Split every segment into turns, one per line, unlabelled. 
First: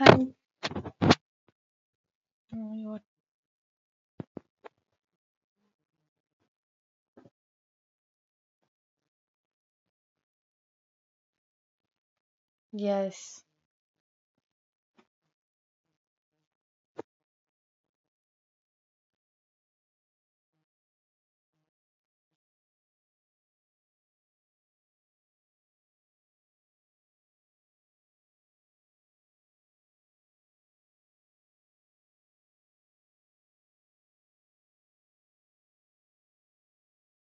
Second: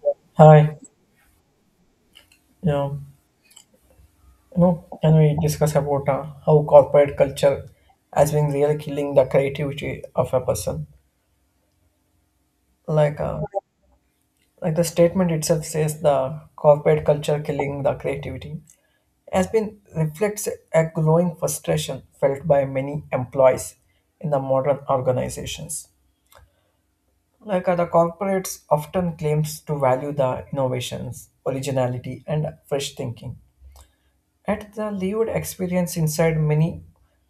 And
Hi, yeah,
uh,
you
what?
can we discuss about how corporate culture has been really killing the creativity of a person? Like, uh,
Yes,
like the statement itself says, the corporate culture killing the creativity has been reflects a growing frustration felt by many employees in the modern organizations. The corporates often claims to value the innovations, originality, and fresh thinking. At the lived experience inside many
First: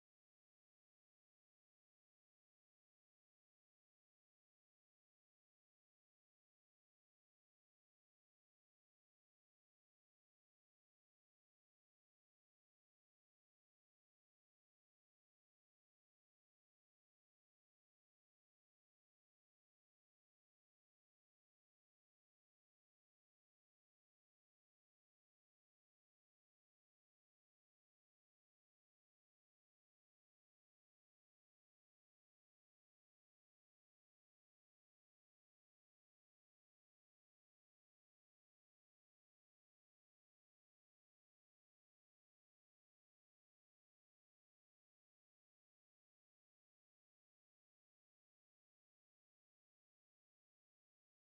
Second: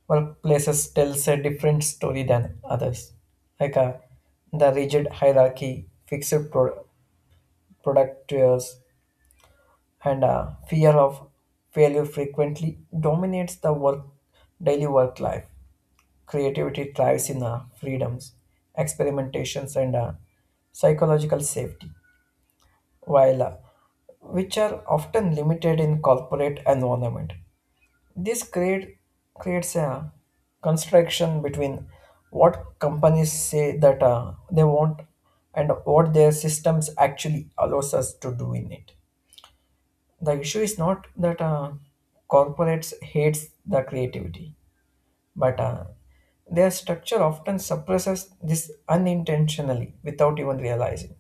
workplaces tells a different story than others. Like uh, the rigid hierarchy, product tiers, and fear of failure frequently dominates the work daily work life. Creativity thrives in freedoms, experimentations, and psychological safety, while which are often limited in corporate environment. This create, Creates a construction between what companies say that they want and what their systems actually allows us to do in it. The issue is not that corporates hates the creativity, but their structure often suppresses this unintentionally without even realizing.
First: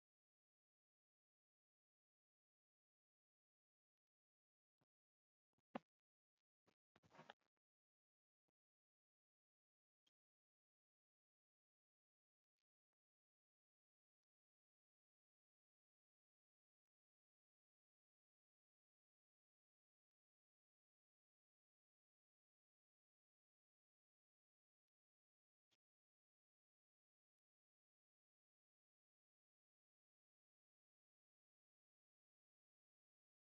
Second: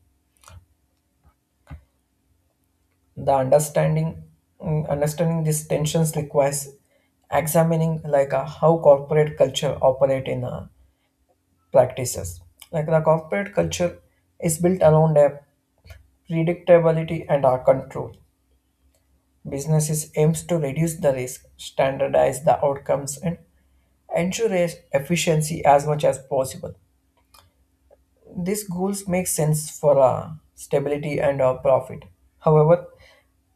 The understanding Understanding these tensions requires examining how corporate culture operate in practices. Like the corporate culture is built around a predictability and our control. Businesses aims to reduce the risk, standardize the outcomes, and ensure efficiency as much as possible. These goals make sense for stability and profit. However,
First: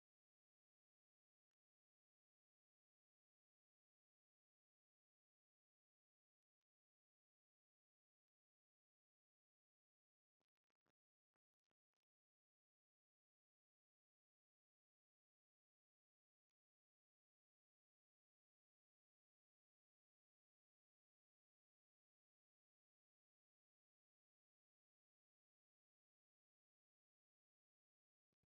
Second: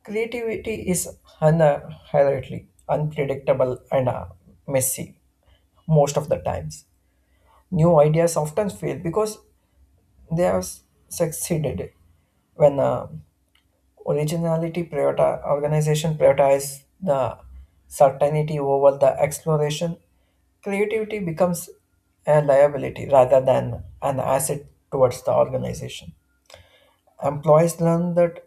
creativity is inherently unpredictable and messy most of the times. New ideas often fail because they have succeeded when organization prioritize the certainty over the exploration. Creativity becomes a liability rather than an asset towards the organization. Employees learn that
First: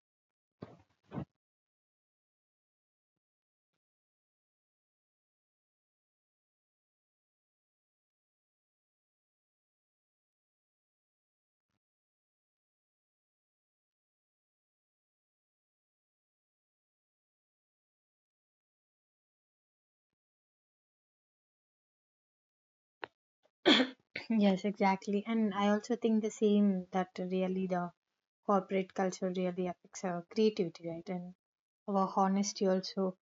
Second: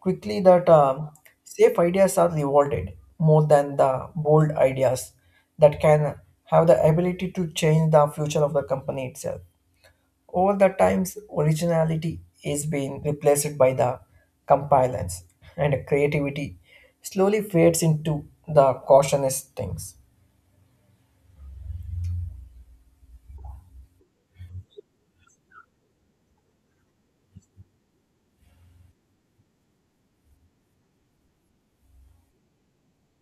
quickly that safe ideas are rewarded more than the bold ideas that can have the ability to change the future of the company itself. Over the times, originality is being replaced by the compliance, and creativity slowly fades into the cautious things.
yes, exactly. And I also think the same that really the corporate culture really affects our creativity, right? And our honesty also.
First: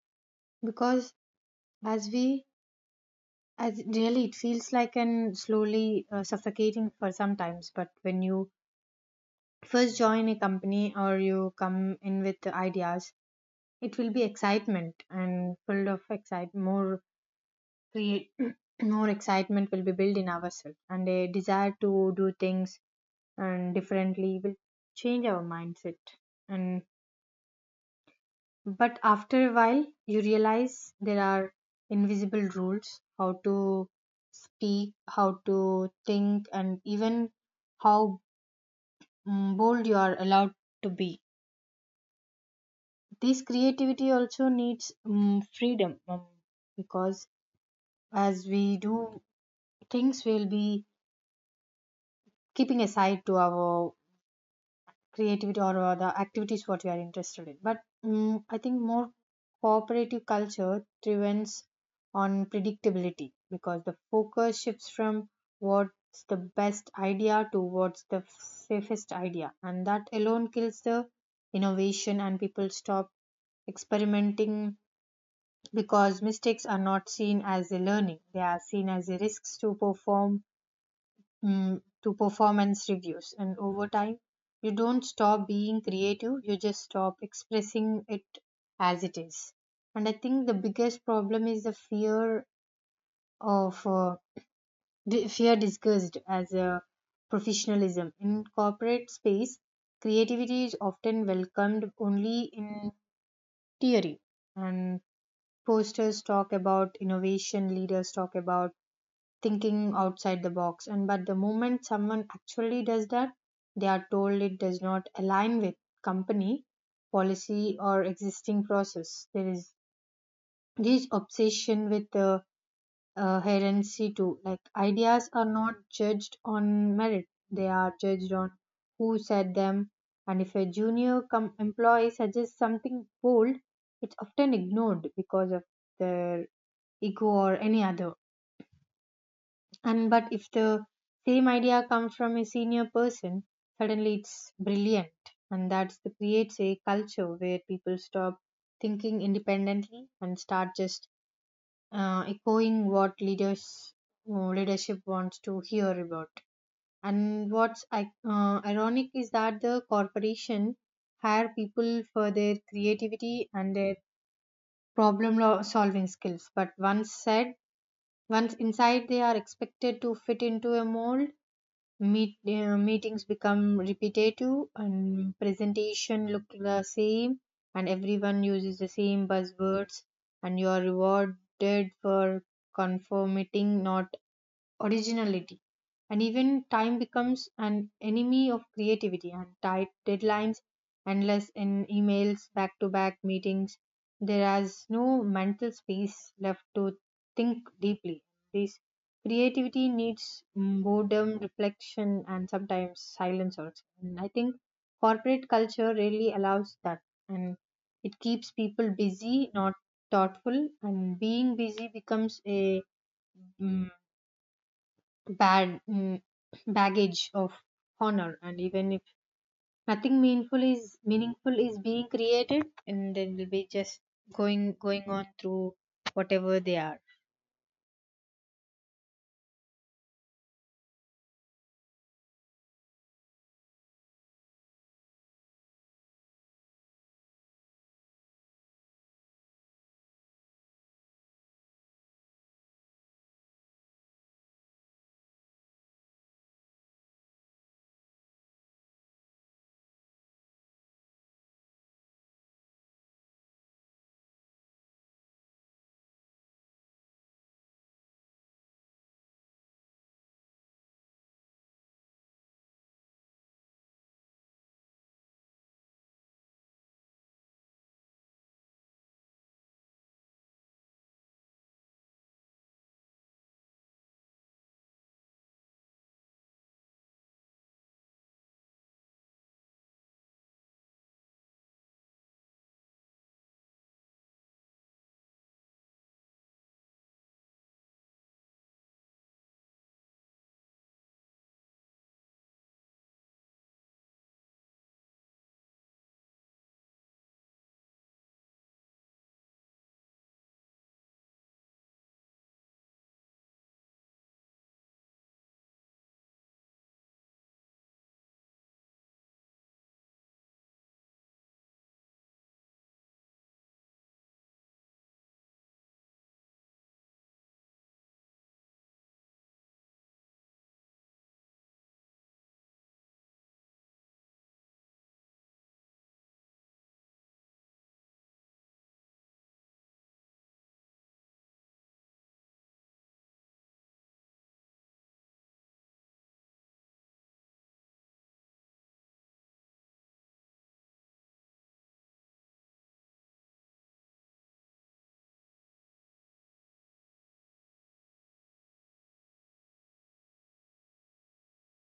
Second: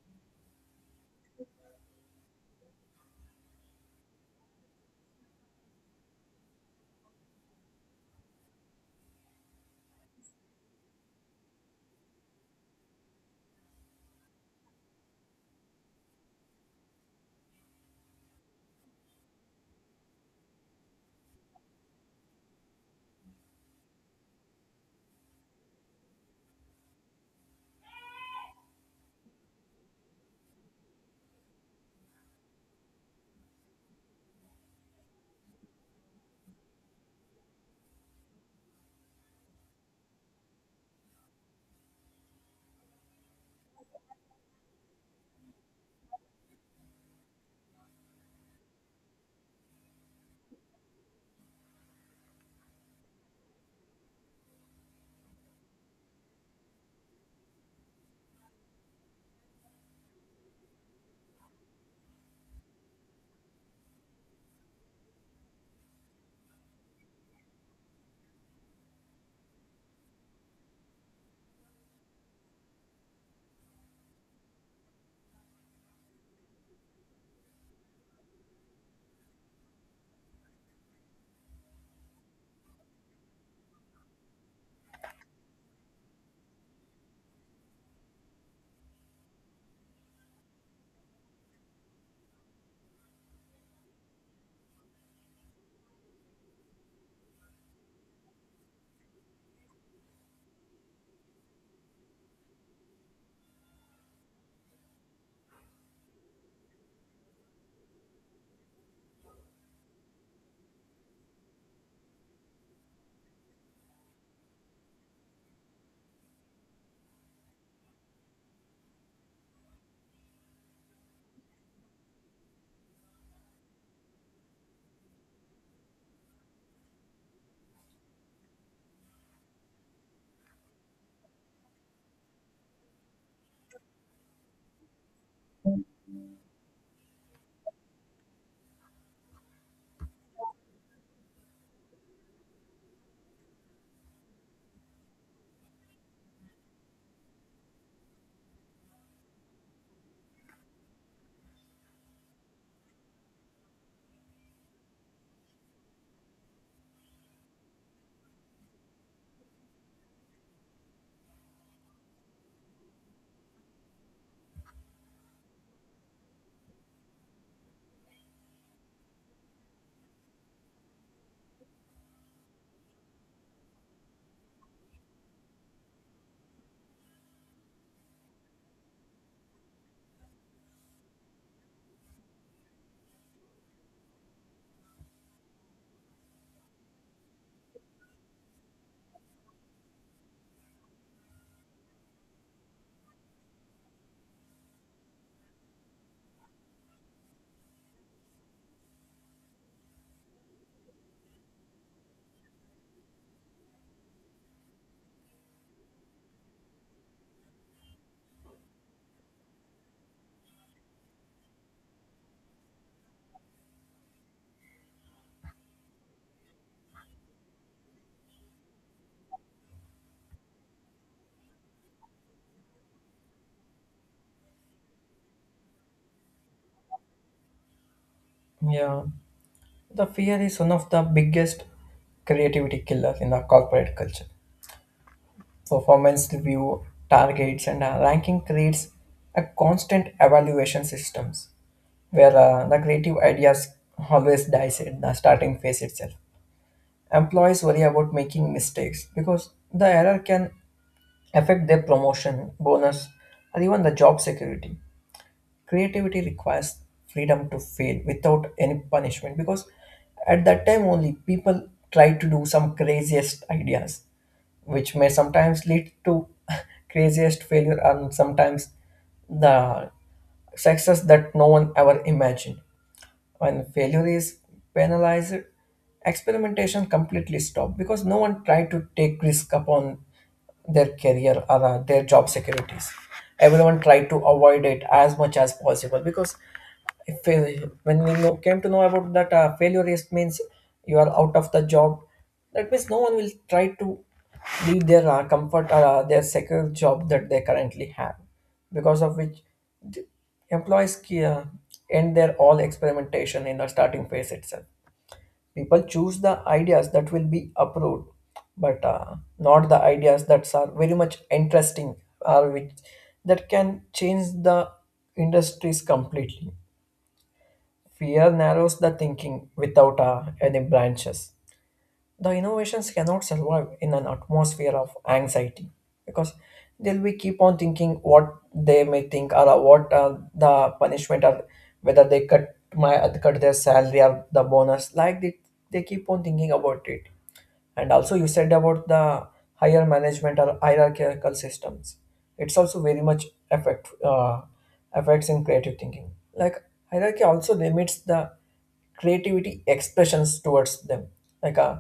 Because as we, as really, it feels like an slowly suffocating for sometimes. But when you first join a company or you come in with the ideas, it will be excitement and full of excite more create more excitement will be built in ourselves and a desire to do things and differently will change our mindset and but after a while you realize there are invisible rules how to speak how to think and even how bold you are allowed to be. This creativity also needs freedom, because as we do things we'll be keeping aside to our creativity or the activities what you are interested in but I think more cooperative culture thrives on predictability because the focus shifts from what's the best idea to what's the safest idea, and that alone kills the innovation and people stop experimenting because mistakes are not seen as a learning, they are seen as a risks to perform, to performance reviews. And over time you don't stop being creative, you just stop expressing it as it is. And I think the biggest problem is the fear of fear disguised as a professionalism in corporate space. Creativity is often welcomed only in theory, and posters talk about innovation, leaders talk about thinking outside the box, and but the moment someone actually does that they are told it does not align with company policy or existing process. There is this obsession with the herency too. Like ideas are not judged on merit, they are judged on who said them. And if a employee suggests something bold, it's often ignored because of their ego or any other. And but if the same idea comes from a senior person, suddenly it's brilliant. And that's the creates a culture where people stop thinking independently and start just echoing what leadership wants to hear about. And what's ironic is that the corporation hire people for their creativity and their solving skills, but once inside they are expected to fit into a mold. Meetings become repetitive and presentation look the same, and everyone uses the same buzzwords, and you are rewarded for conforming, not originality. And even time becomes an enemy of creativity, and tight deadlines, endless in emails, back to back meetings, there is no mental space left to think deeply. This creativity needs boredom, reflection, and sometimes silence also. And I think corporate culture really allows that, and it keeps people busy, not thoughtful. And being busy becomes a mm, bad mm, baggage of honor. And even if nothing meaningful is meaningful is being created, and then we'll be just going on through whatever they are.
Yeah, the fear is one of the biggest creativity killer in the corporate culture. Performance review, targets, and ranking creates a constant evaluation systems where the creative ideas always dies in the starting phase itself. Employees worry about making mistakes because the error can affect their promotion, bonus, or even the job security. Creativity requires freedom to fail without any punishment, because at that time only people try to do some craziest ideas, which may sometimes lead to craziest failure and sometimes the success that no one ever imagined. When failure is penalized, experimentation completely stopped because no one tried to take risk upon their career or their job securities. Everyone tried to avoid it as much as possible because if, when we know, came to know about that failure is means you are out of the job, that means no one will try to leave their comfort or their secure job that they currently have, because of which the employees end their all experimentation in the starting phase itself. People choose the ideas that will be approved, but not the ideas that are very much interesting or which that can change the industries completely. Fear narrows the thinking without any branches. The innovations cannot survive in an atmosphere of anxiety because they'll be keep on thinking what they may think or what the punishment, or whether they cut their salary or the bonus, like they keep on thinking about it. And also, you said about the higher management or hierarchical systems. It's also very much affects in creative thinking. Like hierarchy also limits the creativity expressions towards them. Like uh,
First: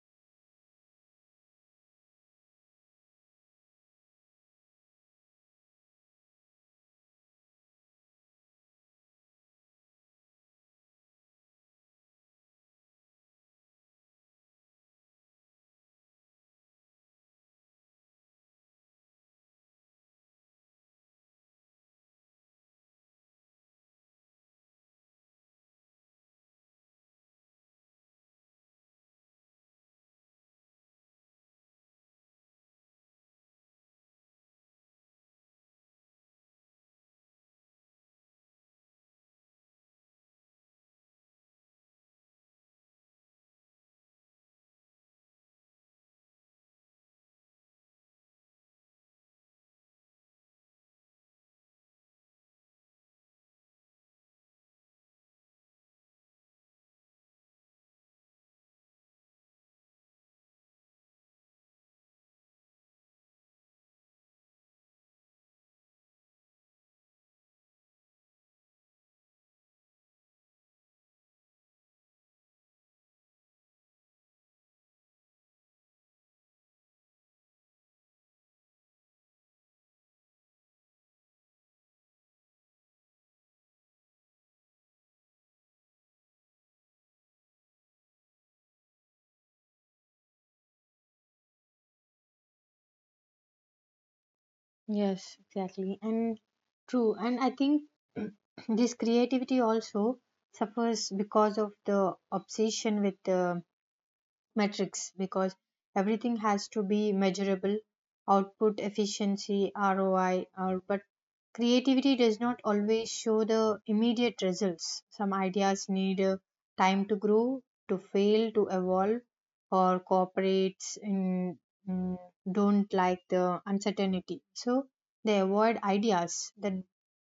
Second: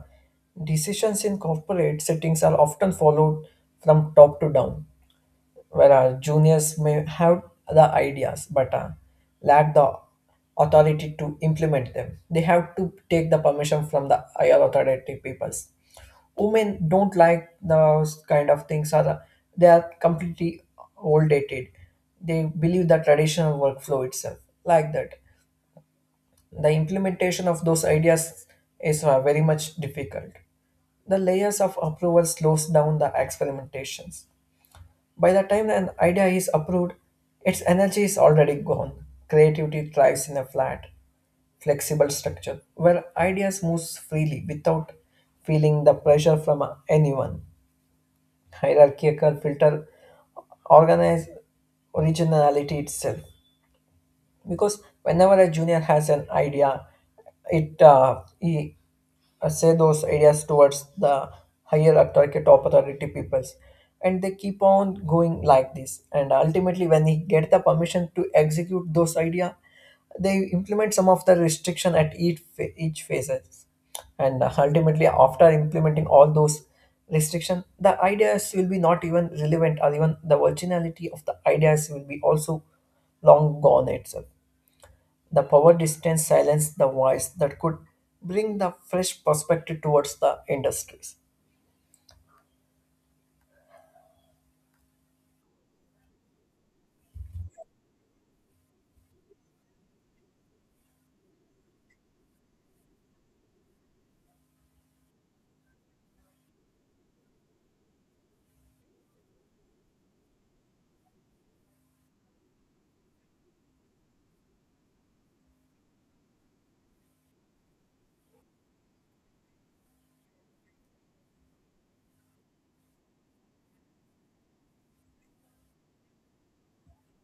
Decisions in corporate settings are often followed from top to down, where juniors may have the ideas but lack the authority to implement them. They have to take the permission from the higher authority peoples. Women don't like those kind of things are they are completely old dated. They believe the traditional workflow itself, like that the implementation of those ideas is very much difficult. The layers of approval slows down the experimentations. By the time an idea is approved, its energy is already gone. Creativity thrives in a flat flexible structure where ideas moves freely without feeling the pressure from anyone. Hierarchical filter organize originality itself. Because whenever a junior has an idea, it he say those ideas towards the higher authority top authority peoples, and they keep on going like this, and ultimately when he get the permission to execute those idea, they implement some of the restriction at each each phases, and ultimately after implementing all those restriction, the ideas will be not even relevant, or even the originality of the ideas will be also long gone itself. The power distance silenced the voice that could bring the fresh perspective towards the industries.
Yes, exactly, and true. And I think this creativity also suffers because of the obsession with the metrics, because everything has to be measurable, output, efficiency, roi, or but creativity does not always show the immediate results. Some ideas need time to grow, to fail, to evolve, or corporates mm, don't like the uncertainty. So they avoid ideas that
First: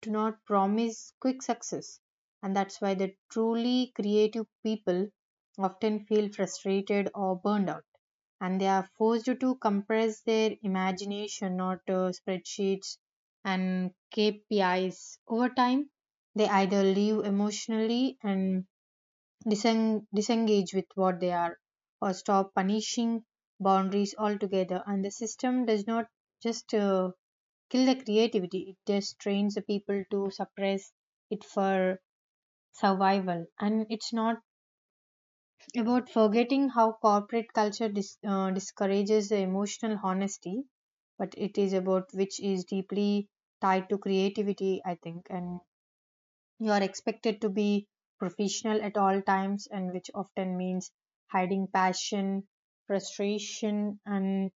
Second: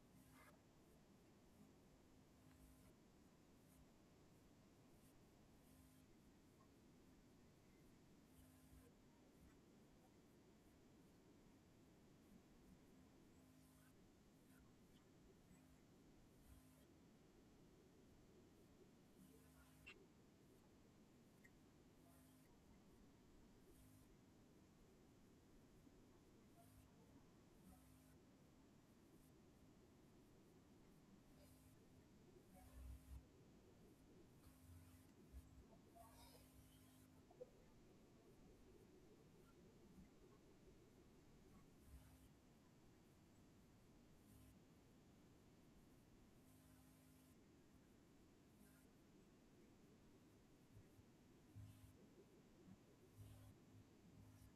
do not promise quick success. And that's why the truly creative people often feel frustrated or burned out. And they are forced to compress their imagination, not spreadsheets and KPIs. Over time, they either leave emotionally and disengage with what they are, or stop punishing boundaries altogether. And the system does not just kill the creativity, it just trains the people to suppress it for survival. And it's not about forgetting how corporate culture discourages the emotional honesty, but it is about which is deeply tied to creativity, I think. And you are expected to be professional at all times, and which often means hiding passion, frustration, and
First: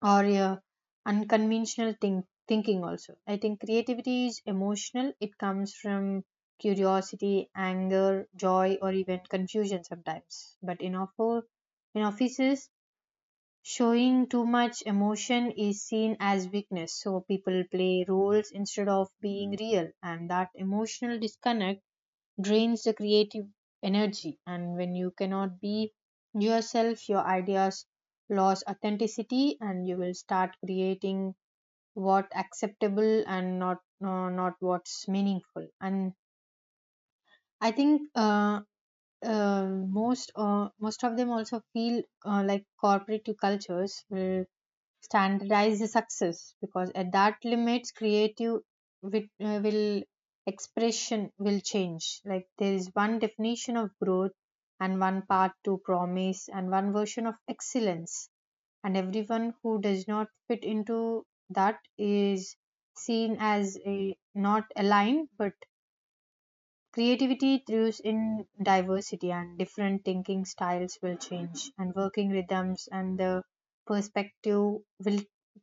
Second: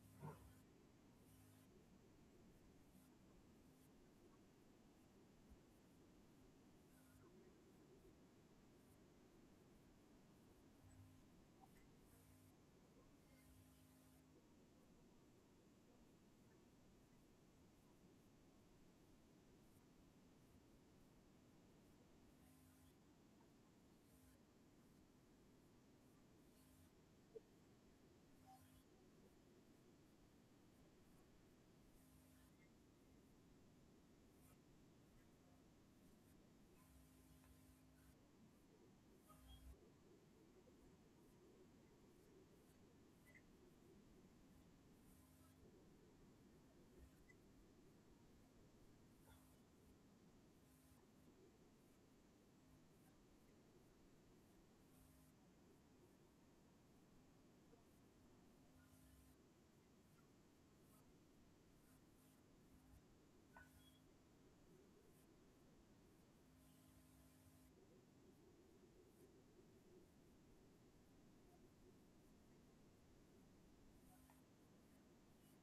or your unconventional thinking. Also, I think creativity is emotional. It comes from curiosity, anger, joy, or even confusion sometimes. But in offices, showing too much emotion is seen as weakness, so people play roles instead of being real, and that emotional disconnect drains the creative energy. And when you cannot be yourself, your ideas lose authenticity, and you will start creating what acceptable and not what's meaningful. And I think uh, most of them also feel like corporate cultures will standardize the success, because at that limits creative with, will expression will change. Like there is one definition of growth, and one path to promise, and one version of excellence, and everyone who does not fit into that is seen as a not aligned. But creativity thrives in diversity, and different thinking styles will change, and working rhythms and the perspective will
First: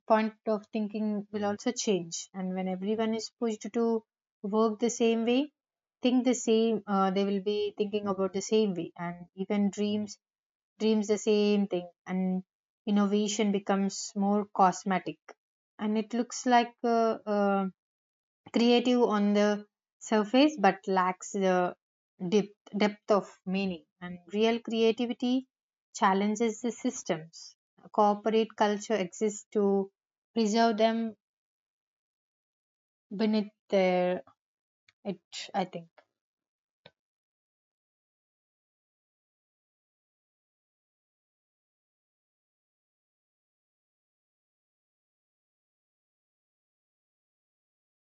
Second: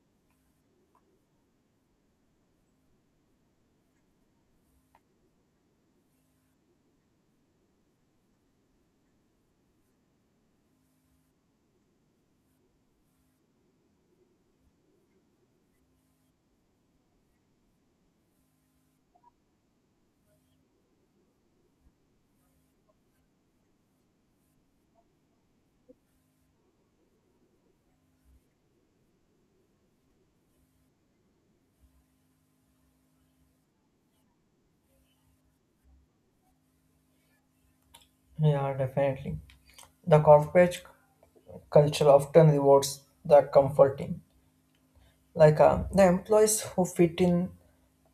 point of thinking will also change. And when everyone is pushed to work the same way, think the same, they will be thinking about the same way, and even dreams the same thing, and innovation becomes more cosmetic, and it looks like. Creative on the surface but lacks the depth of meaning. And real creativity challenges the systems. Corporate culture exists to preserve them beneath their it, I think.
Yeah, definitely. The corporate culture often rewards the comforting, the employees who fit in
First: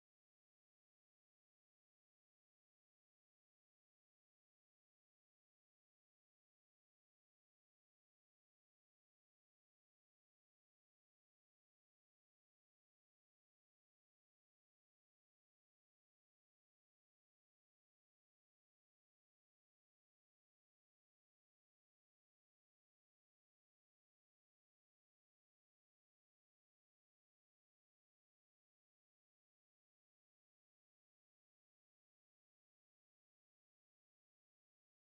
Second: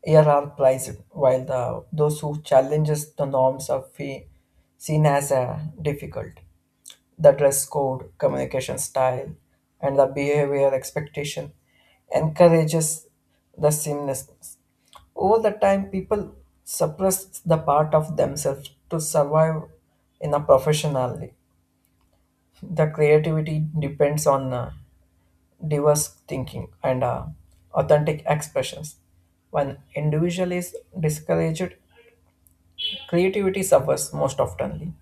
here are prized, while the those who challenges the norms are seen as difficult. The dress code, communication style, and the behavior expectation encourages the seamlessness. Over the time, people suppress the part of themselves to survive in a professionally. The creativity depends on diverse thinking and authentic expressions. When individual is discouraged, creativity suffers most oftenly.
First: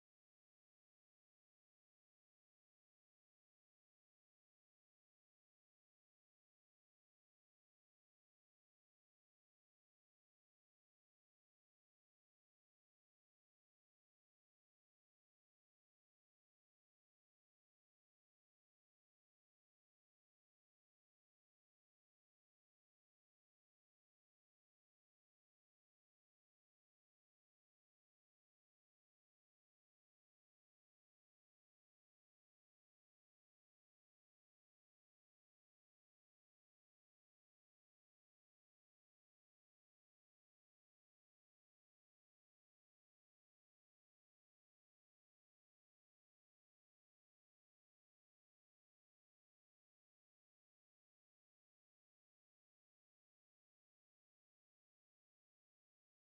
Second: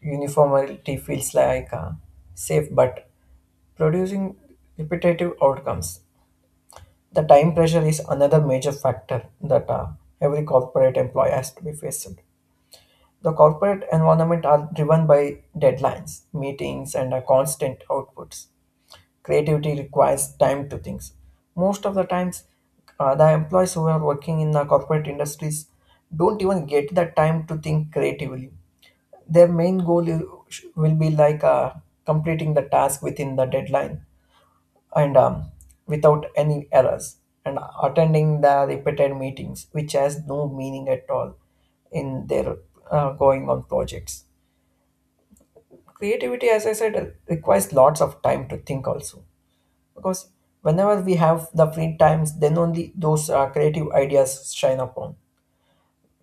Uniformity feels safe but producing repetitive outcomes. The time pressure is another major factor that every corporate employee has to be faced. The corporate environment are driven by deadlines, meetings, and constant outputs. Creativity requires time to think. Most of the times, the employees who are working in the corporate industries don't even get the time to think creatively. Their main goal will be completing the task within the deadline and without any errors, and attending the repeated meetings which has no meaning at all in their going on projects. Creativity, as I said, requires lots of time to think also, because whenever we have the free times, then only those creative ideas shine upon.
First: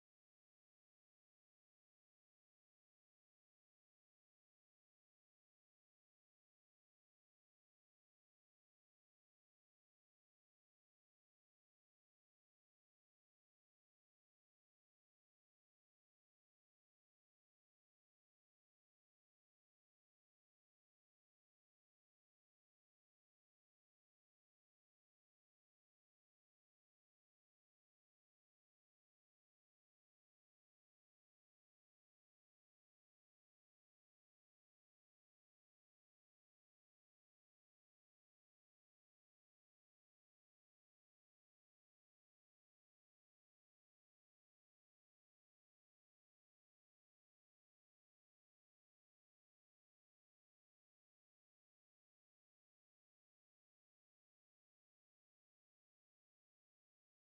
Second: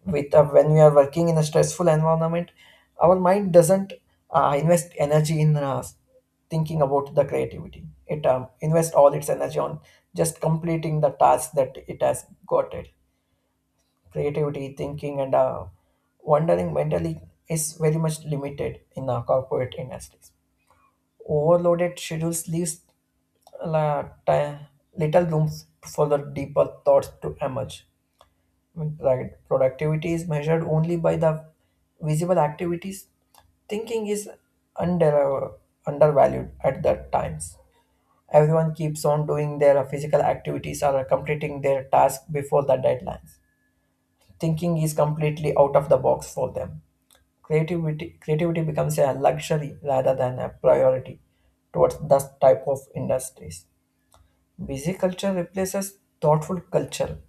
With when we are working in a stressful environment, our mind doesn't invest energy in thinking about the creativity. It invests all its energy on just completing the task that it has got it. Creativity thinking and wondering mentally is very much limited in the corporate industries. Overloaded schedules leaves la- ti- little room for the deeper thoughts to emerge. Right. Productivity is measured only by the visible activities. Thinking is under, uh, undervalued at that times. Everyone keeps on doing their physical activities or completing their task before the deadlines. Thinking is completely out of the box for them. Creativity becomes a luxury rather than a priority towards this type of industries. Busy culture replaces thoughtful culture.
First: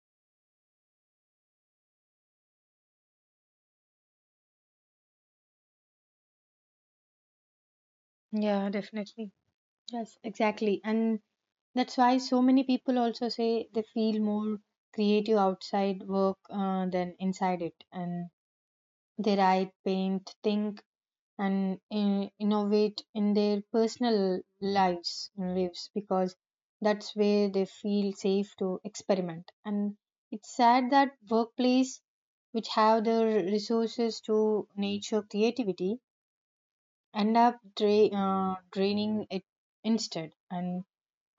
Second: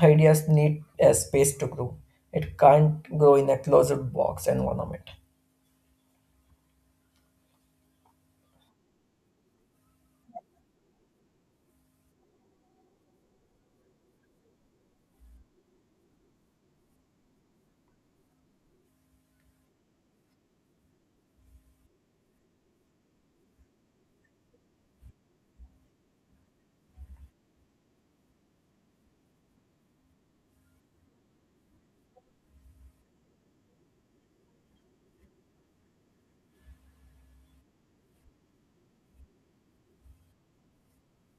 Ideas need a space to grow. It can't grow in a closed box environment.
Yeah, definitely. Yes, exactly. And that's why so many people also say they feel more creative outside work than inside it. And they write, paint, think, and innovate in their personal lives, because that's where they feel safe to experiment. And it's sad that workplace which have the resources to nature creativity end up draining it instead. And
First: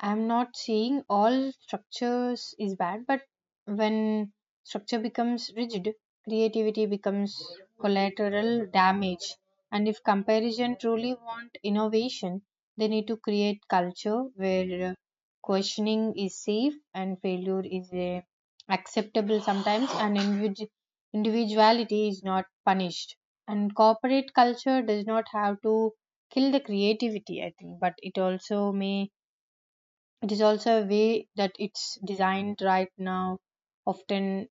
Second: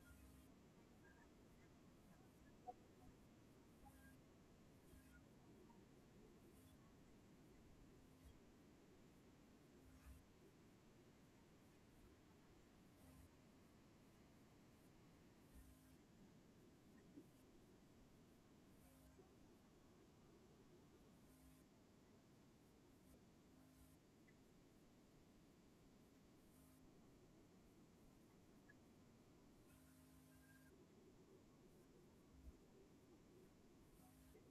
I'm not saying all structures is bad, but when structure becomes rigid, creativity becomes collateral damage. And if comparison truly want innovation, they need to create culture where questioning is safe, and failure is acceptable sometimes, and individuality is not punished. And corporate culture does not have to kill the creativity, I think, but it also may it is also a way that it's designed right now often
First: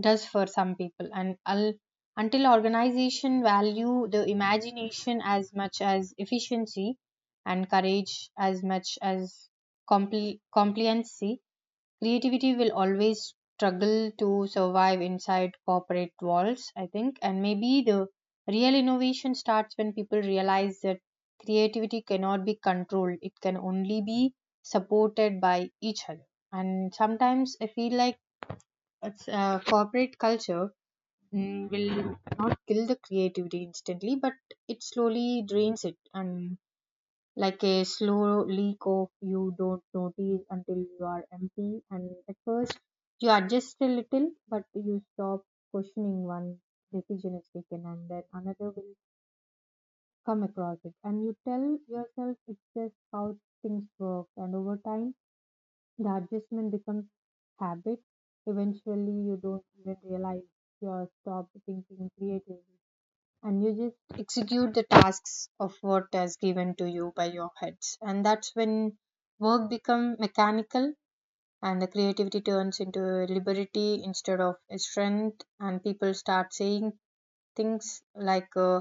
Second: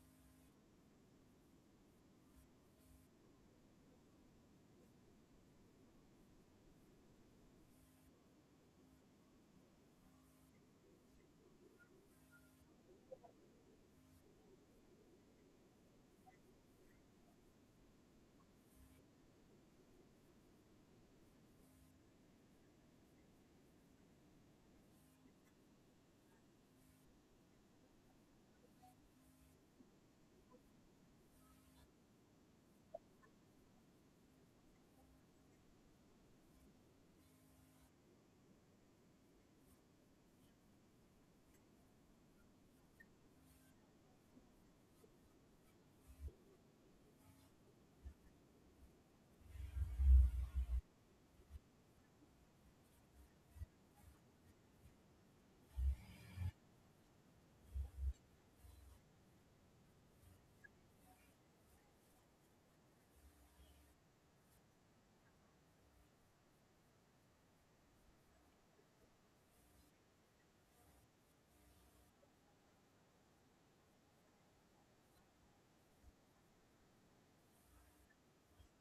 does for some people. And until organization value the imagination as much as efficiency, and courage as much as compliancy, creativity will always struggle to survive inside corporate walls, I think. And maybe the real innovation starts when people realize that creativity cannot be controlled, it can only be supported by each other. And sometimes I feel like corporate culture will not kill the creativity instantly, but it slowly drains it. And like a slow leak of, you don't notice until you are empty. And at first you adjust a little, but you stop questioning. One decision is taken, and then another will come across it, and you tell yourself it's just how things work. And over time the adjustment becomes habit. Eventually you don't even realize you're stopped thinking creatively, and you just execute the tasks of what is given to you by your heads. And that's when work become mechanical, and the creativity turns into liberty instead of a strength. And people start saying things like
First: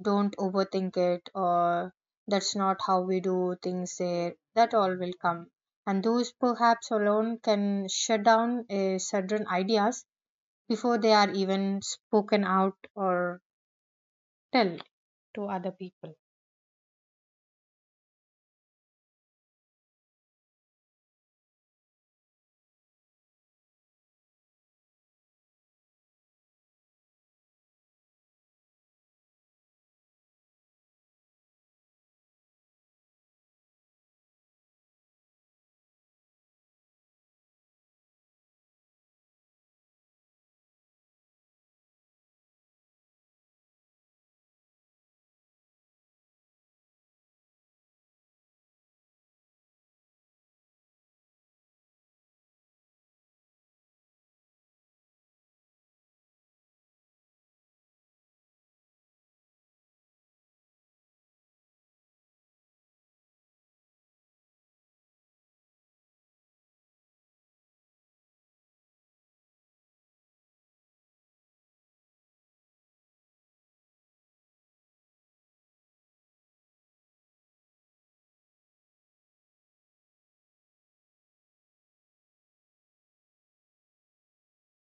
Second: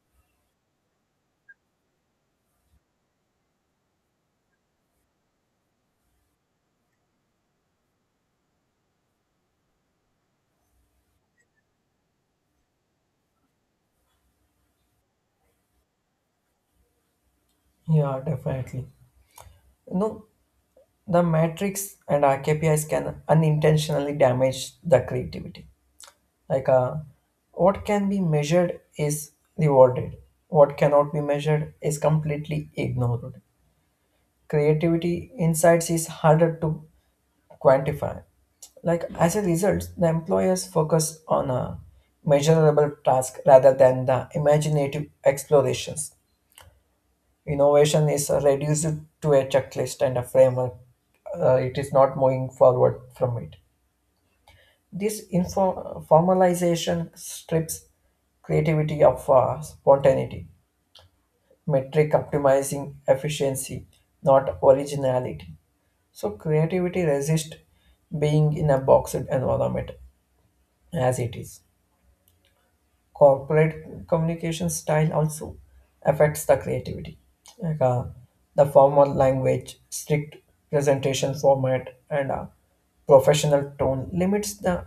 don't overthink it, or that's not how we do things there, that all will come. And those perhaps alone can shut down a certain ideas before they are even spoken out or tell to other people.
Yeah, definitely. You know, the matrix and our KPIs can unintentionally damage the creativity. Like, uh, what can be measured is rewarded. What cannot be measured is completely ignored. Creativity insights is harder to quantify. Like as a result, the employers focus on a measurable task rather than the imaginative explorations. Innovation is reduced to a checklist and a framework. It is not moving forward from it. This formalization strips creativity of spontaneity, metric optimizing efficiency, not originality. So creativity resists being in a boxed environment as it is. Corporate communication style also affects the creativity. Like, uh, the formal language, strict presentation format, and a professional tone limits the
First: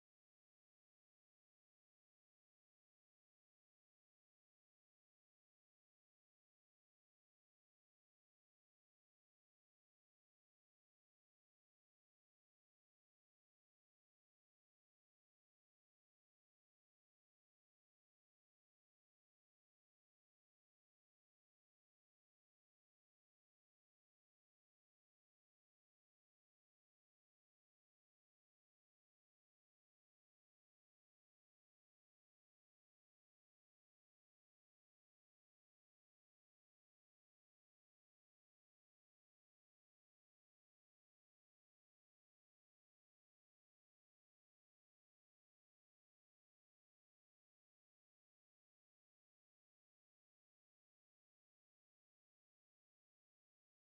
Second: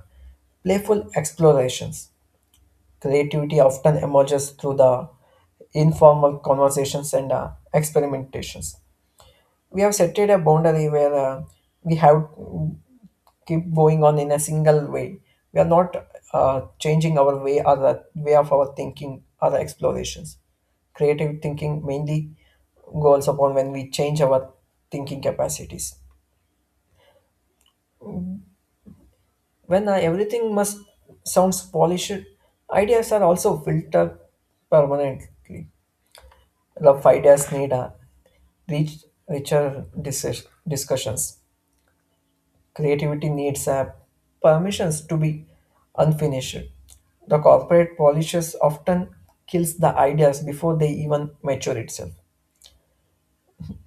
playful explorations. Creativity often emerges through the informal conversations and experimentations. We have set a boundary where we have keep going on in a single way. We are not changing our way or the way of our thinking or the explorations. Creative thinking mainly goes upon when we change our thinking capacities. When everything must sounds polished, ideas are also filtered permanently. Rough ideas need a rich, richer discussions. Creativity needs a permissions to be unfinished. The corporate polishes often kills the ideas before they even mature itself.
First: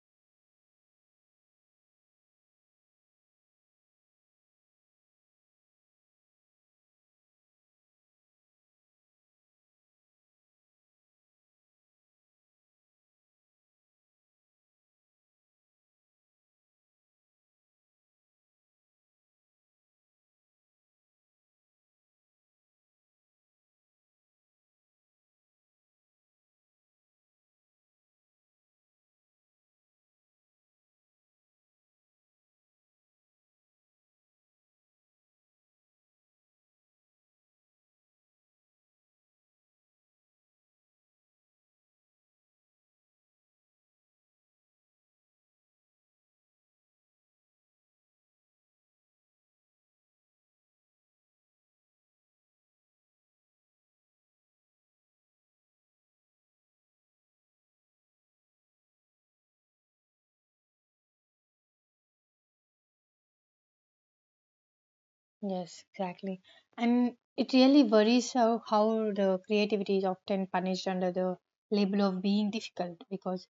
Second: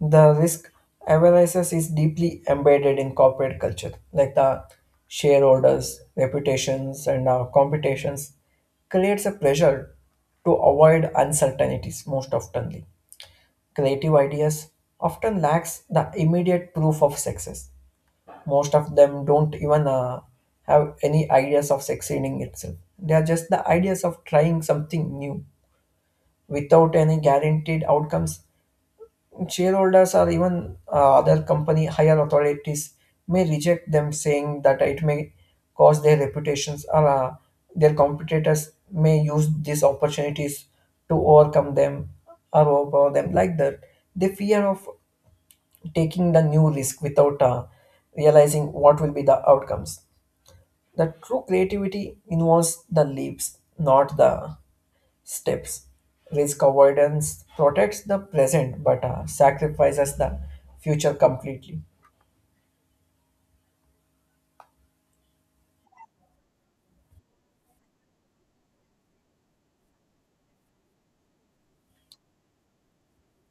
The risk averseness is deeply embedded in corporate culture, like the shareholders, reputations, and competitions creates a pressure to avoid uncertainties most oftenly. Creative ideas often lacks the immediate proof of success. Most of them don't even have any ideas of succeeding itself. They are just the ideas of trying something new without any guaranteed outcomes. Shareholders or even other company higher authorities may reject them, saying that it may cause their reputations, or their competitors may use these opportunities to overcome them or overpower them, like that. The fear of taking the new risk without realizing what will be the outcomes. The true creativity involves the leaps, not the steps. Risk avoidance protects the present but sacrifices the future completely.
Yes, exactly. And it really worries how the creativity is often punished under the label of being difficult. Because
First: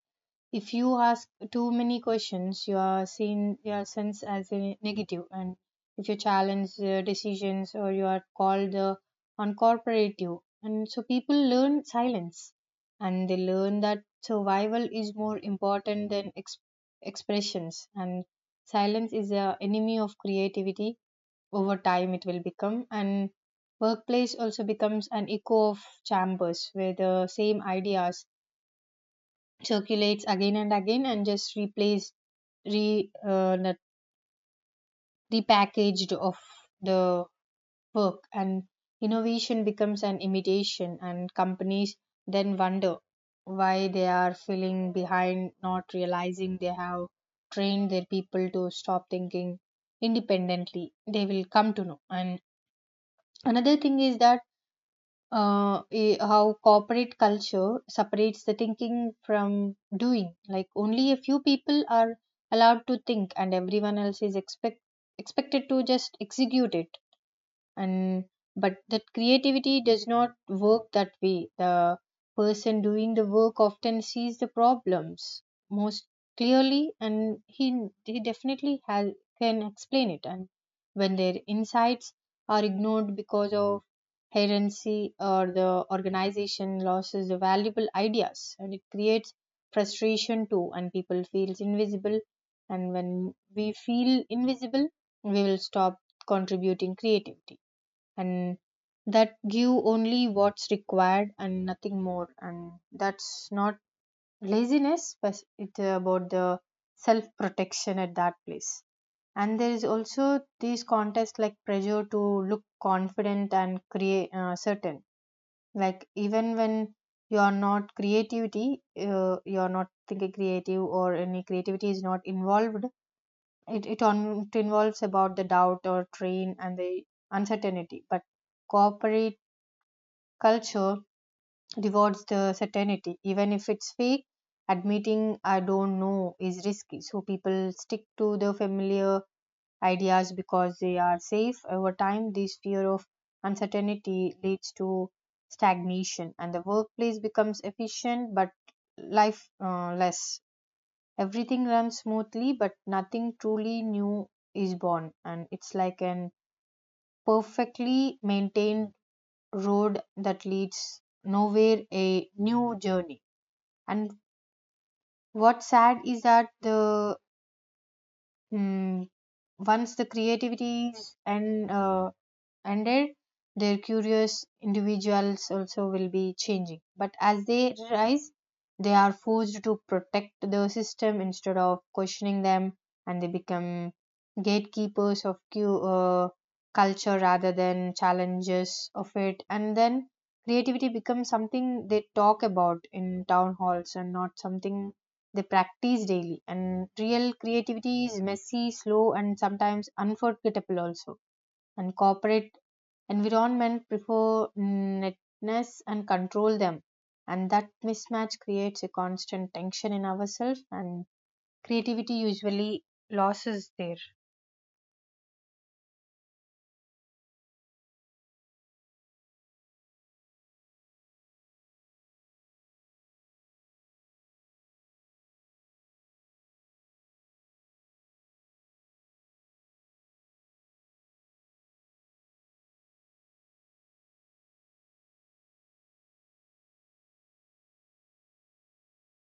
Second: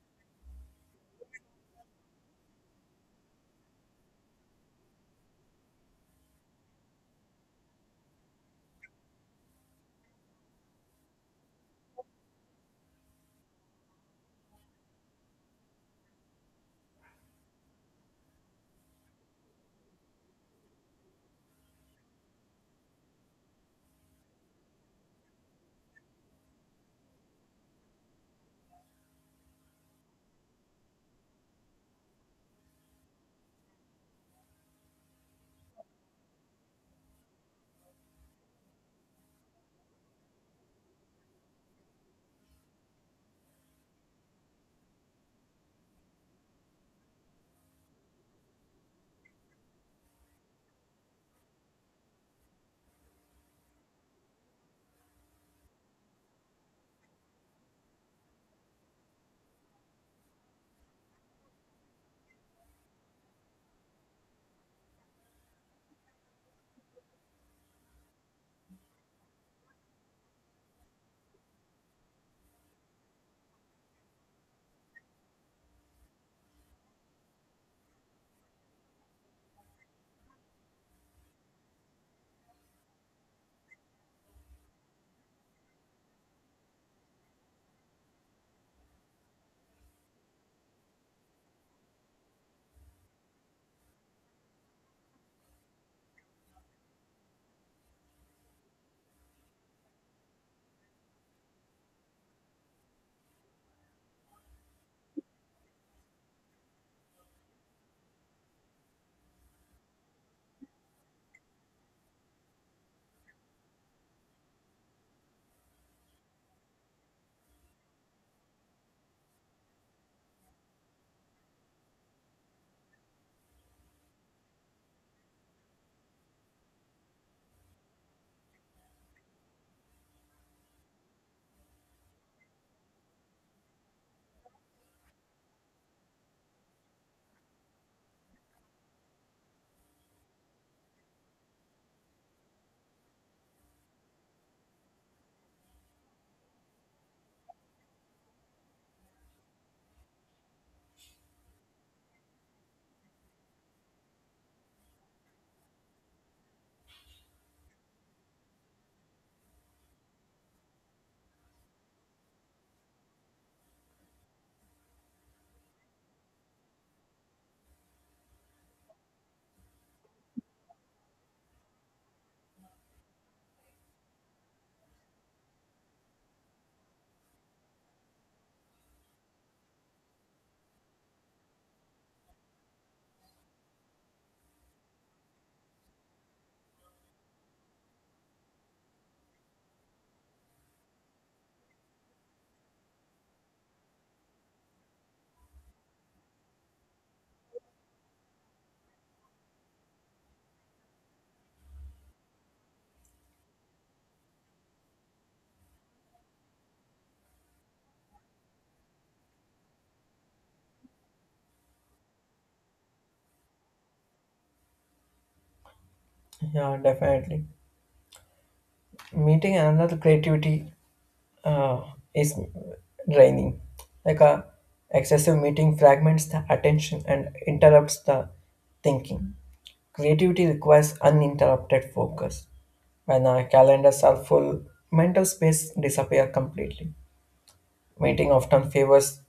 if you ask too many questions, you are seen you are sensed as a negative, and if you challenge decisions or you are called uncooperative, and so people learn silence, and they learn that survival is more important than expressions. And silence is a enemy of creativity over time, it will become. And workplace also becomes an echo of chambers where the same ideas circulates again and again, and just replace re not- repackaged of the work, and innovation becomes an imitation. And companies then wonder why they are feeling behind, not realizing they have trained their people to stop thinking independently, they will come to know. And another thing is that how corporate culture separates the thinking from doing. Like only a few people are allowed to think, and everyone else is expected to just execute it. And but that creativity does not work that way. The person doing the work often sees the problems most clearly, and he definitely has, can explain it. And when their insights are ignored because of heresy, or the organization loses the valuable ideas, and it creates frustration too, and people feels invisible. And when we feel invisible, we will stop contributing creativity, and that give only what's required and nothing more. And that's not laziness, but it's about the self protection at that place. And there is also these contests, like pressure to look confident and create certain. Like even when you are not creativity you are not thinking creative or any creativity is not involved, it involves about the doubt or train and the uncertainty. But cooperate culture rewards the certainty, even if it's fake. Admitting I don't know is risky, so people stick to the familiar ideas because they are safe. Over time, this fear of uncertainty leads to stagnation, and the workplace becomes efficient but life less. Everything runs smoothly, but nothing truly new is born, and it's like an perfectly maintained road that leads nowhere, a new journey. And what's sad is that the mm once the creativity and and their, their curious individuals also will be changing. But as they rise, they are forced to protect the system instead of questioning them, and they become gatekeepers of culture rather than challenges of it. And then creativity becomes something they talk about in town halls and not something they practice daily. And real creativity is messy, slow, and sometimes unforgettable also. And corporate environment prefer netness and control them, and that mismatch creates a constant tension in ourselves, and creativity usually loses there.
Yeah, definitely. Meeting another creativity uh, is draining, like a excessive meeting fragments the attention and interrupts the thinking. Creativity requires uninterrupted focus. When our calendars are full, mental space disappears completely. Meeting often favors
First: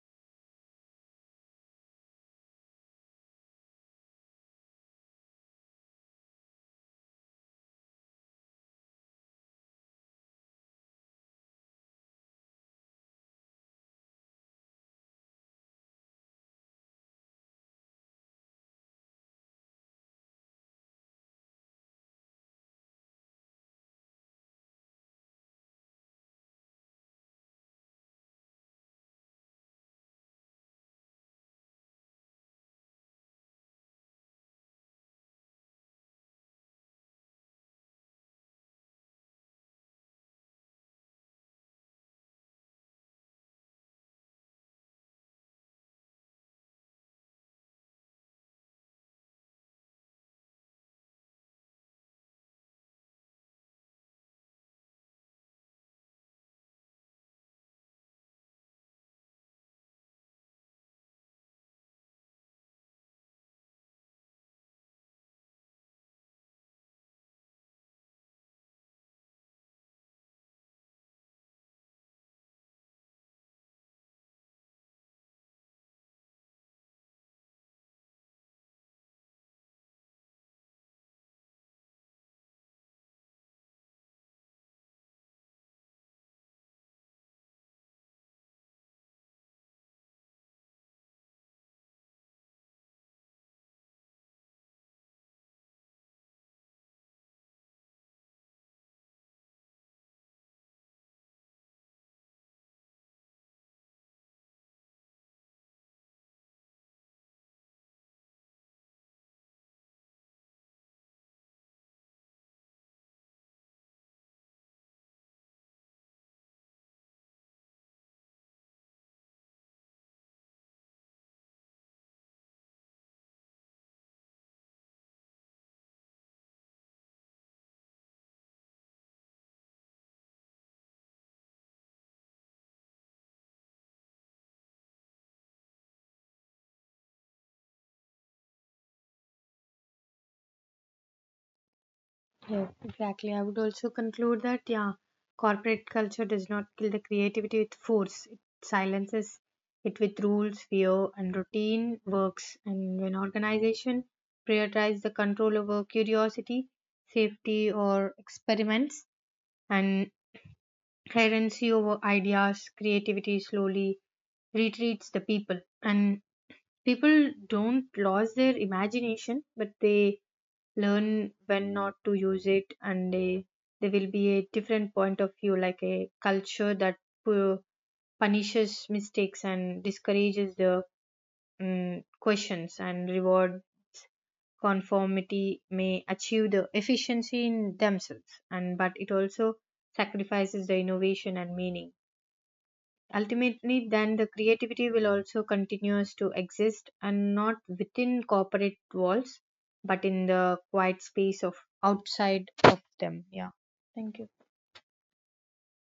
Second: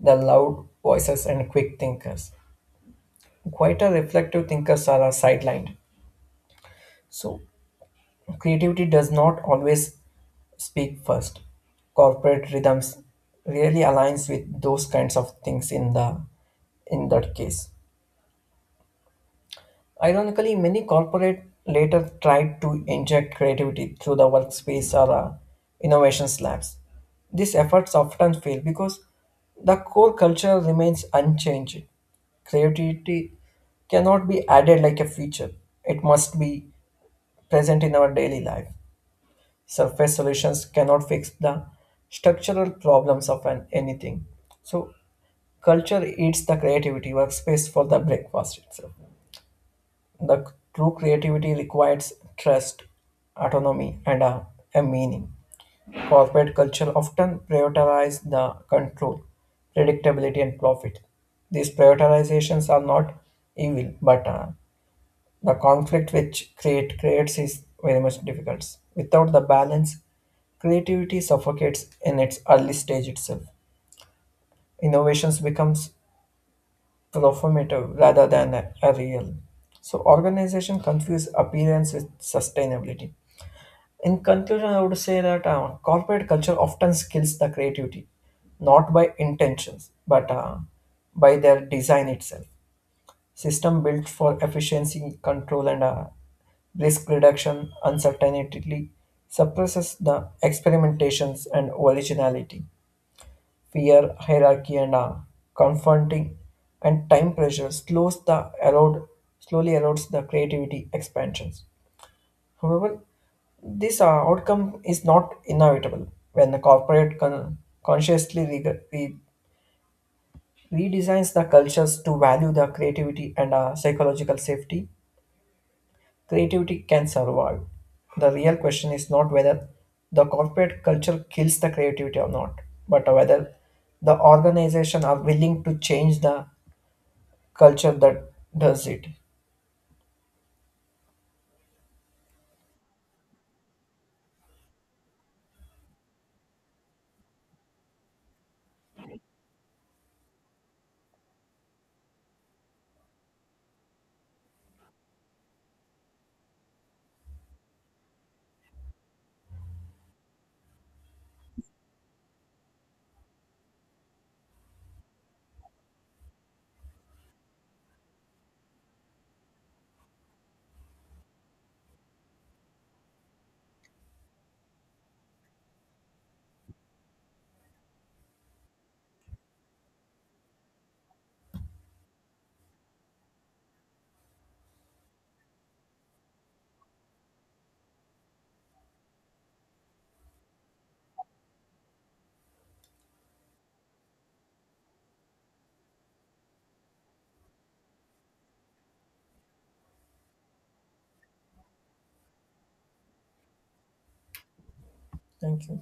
the loud voices and quick thinkers. Quite a reflective thinkers are sidelined, so creativity does not always speak first. Corporate rhythms really aligns with those kinds of things in the in that case. Ironically, many corporate later tried to inject creativity through the workspace or innovation labs. These efforts often fail because the core culture remains unchanged. Creativity cannot be added like a feature. It must be present in our daily life. Surface solutions cannot fix the structural problems of an anything. So culture eats the creativity workspace for the breakfast itself. The true creativity requires trust, autonomy, and a meaning. Corporate culture often prioritizes the control, predictability, and profit. These prioritizations are not evil, but the conflict which creates is very much difficult. Without the balance, creativity suffocates in its early stage itself. Innovations becomes performative rather than a real. So organization confuse appearance with sustainability. In conclusion, I would say that corporate culture often kills the creativity, not by intentions, but by their design itself. System built for efficiency, control, and risk reduction, uncertainty suppresses the experimentations and originality. Fear, hierarchy, and confronting and time pressure slows the slowly erodes the creativity expansions. However, this outcome is not inevitable. When the corporate consciously redesigns the cultures to value the creativity and psychological safety, creativity can survive. The real question is not whether the corporate culture kills the creativity or not, but whether the organization are willing to change the culture that does it.
Yes, exactly, I would also conclude that, yeah, corporate culture does not kill the creativity with force, it silences it with rules, fear, and routine works. And when organization prioritize the control over curiosity, safety or experiments, and currency over ideas, creativity slowly retreats the people. And people don't lose their imagination, but they learn when not to use it, and they there will be a different point of view. Like a culture that pu- punishes mistakes and discourages the questions and reward conformity may achieve the efficiency in themselves. And but it also sacrifices the innovation and meaning. Ultimately, then the creativity will also continues to exist and not within corporate walls, but in the quiet space of outside of them. Yeah. Thank you.
Thank you.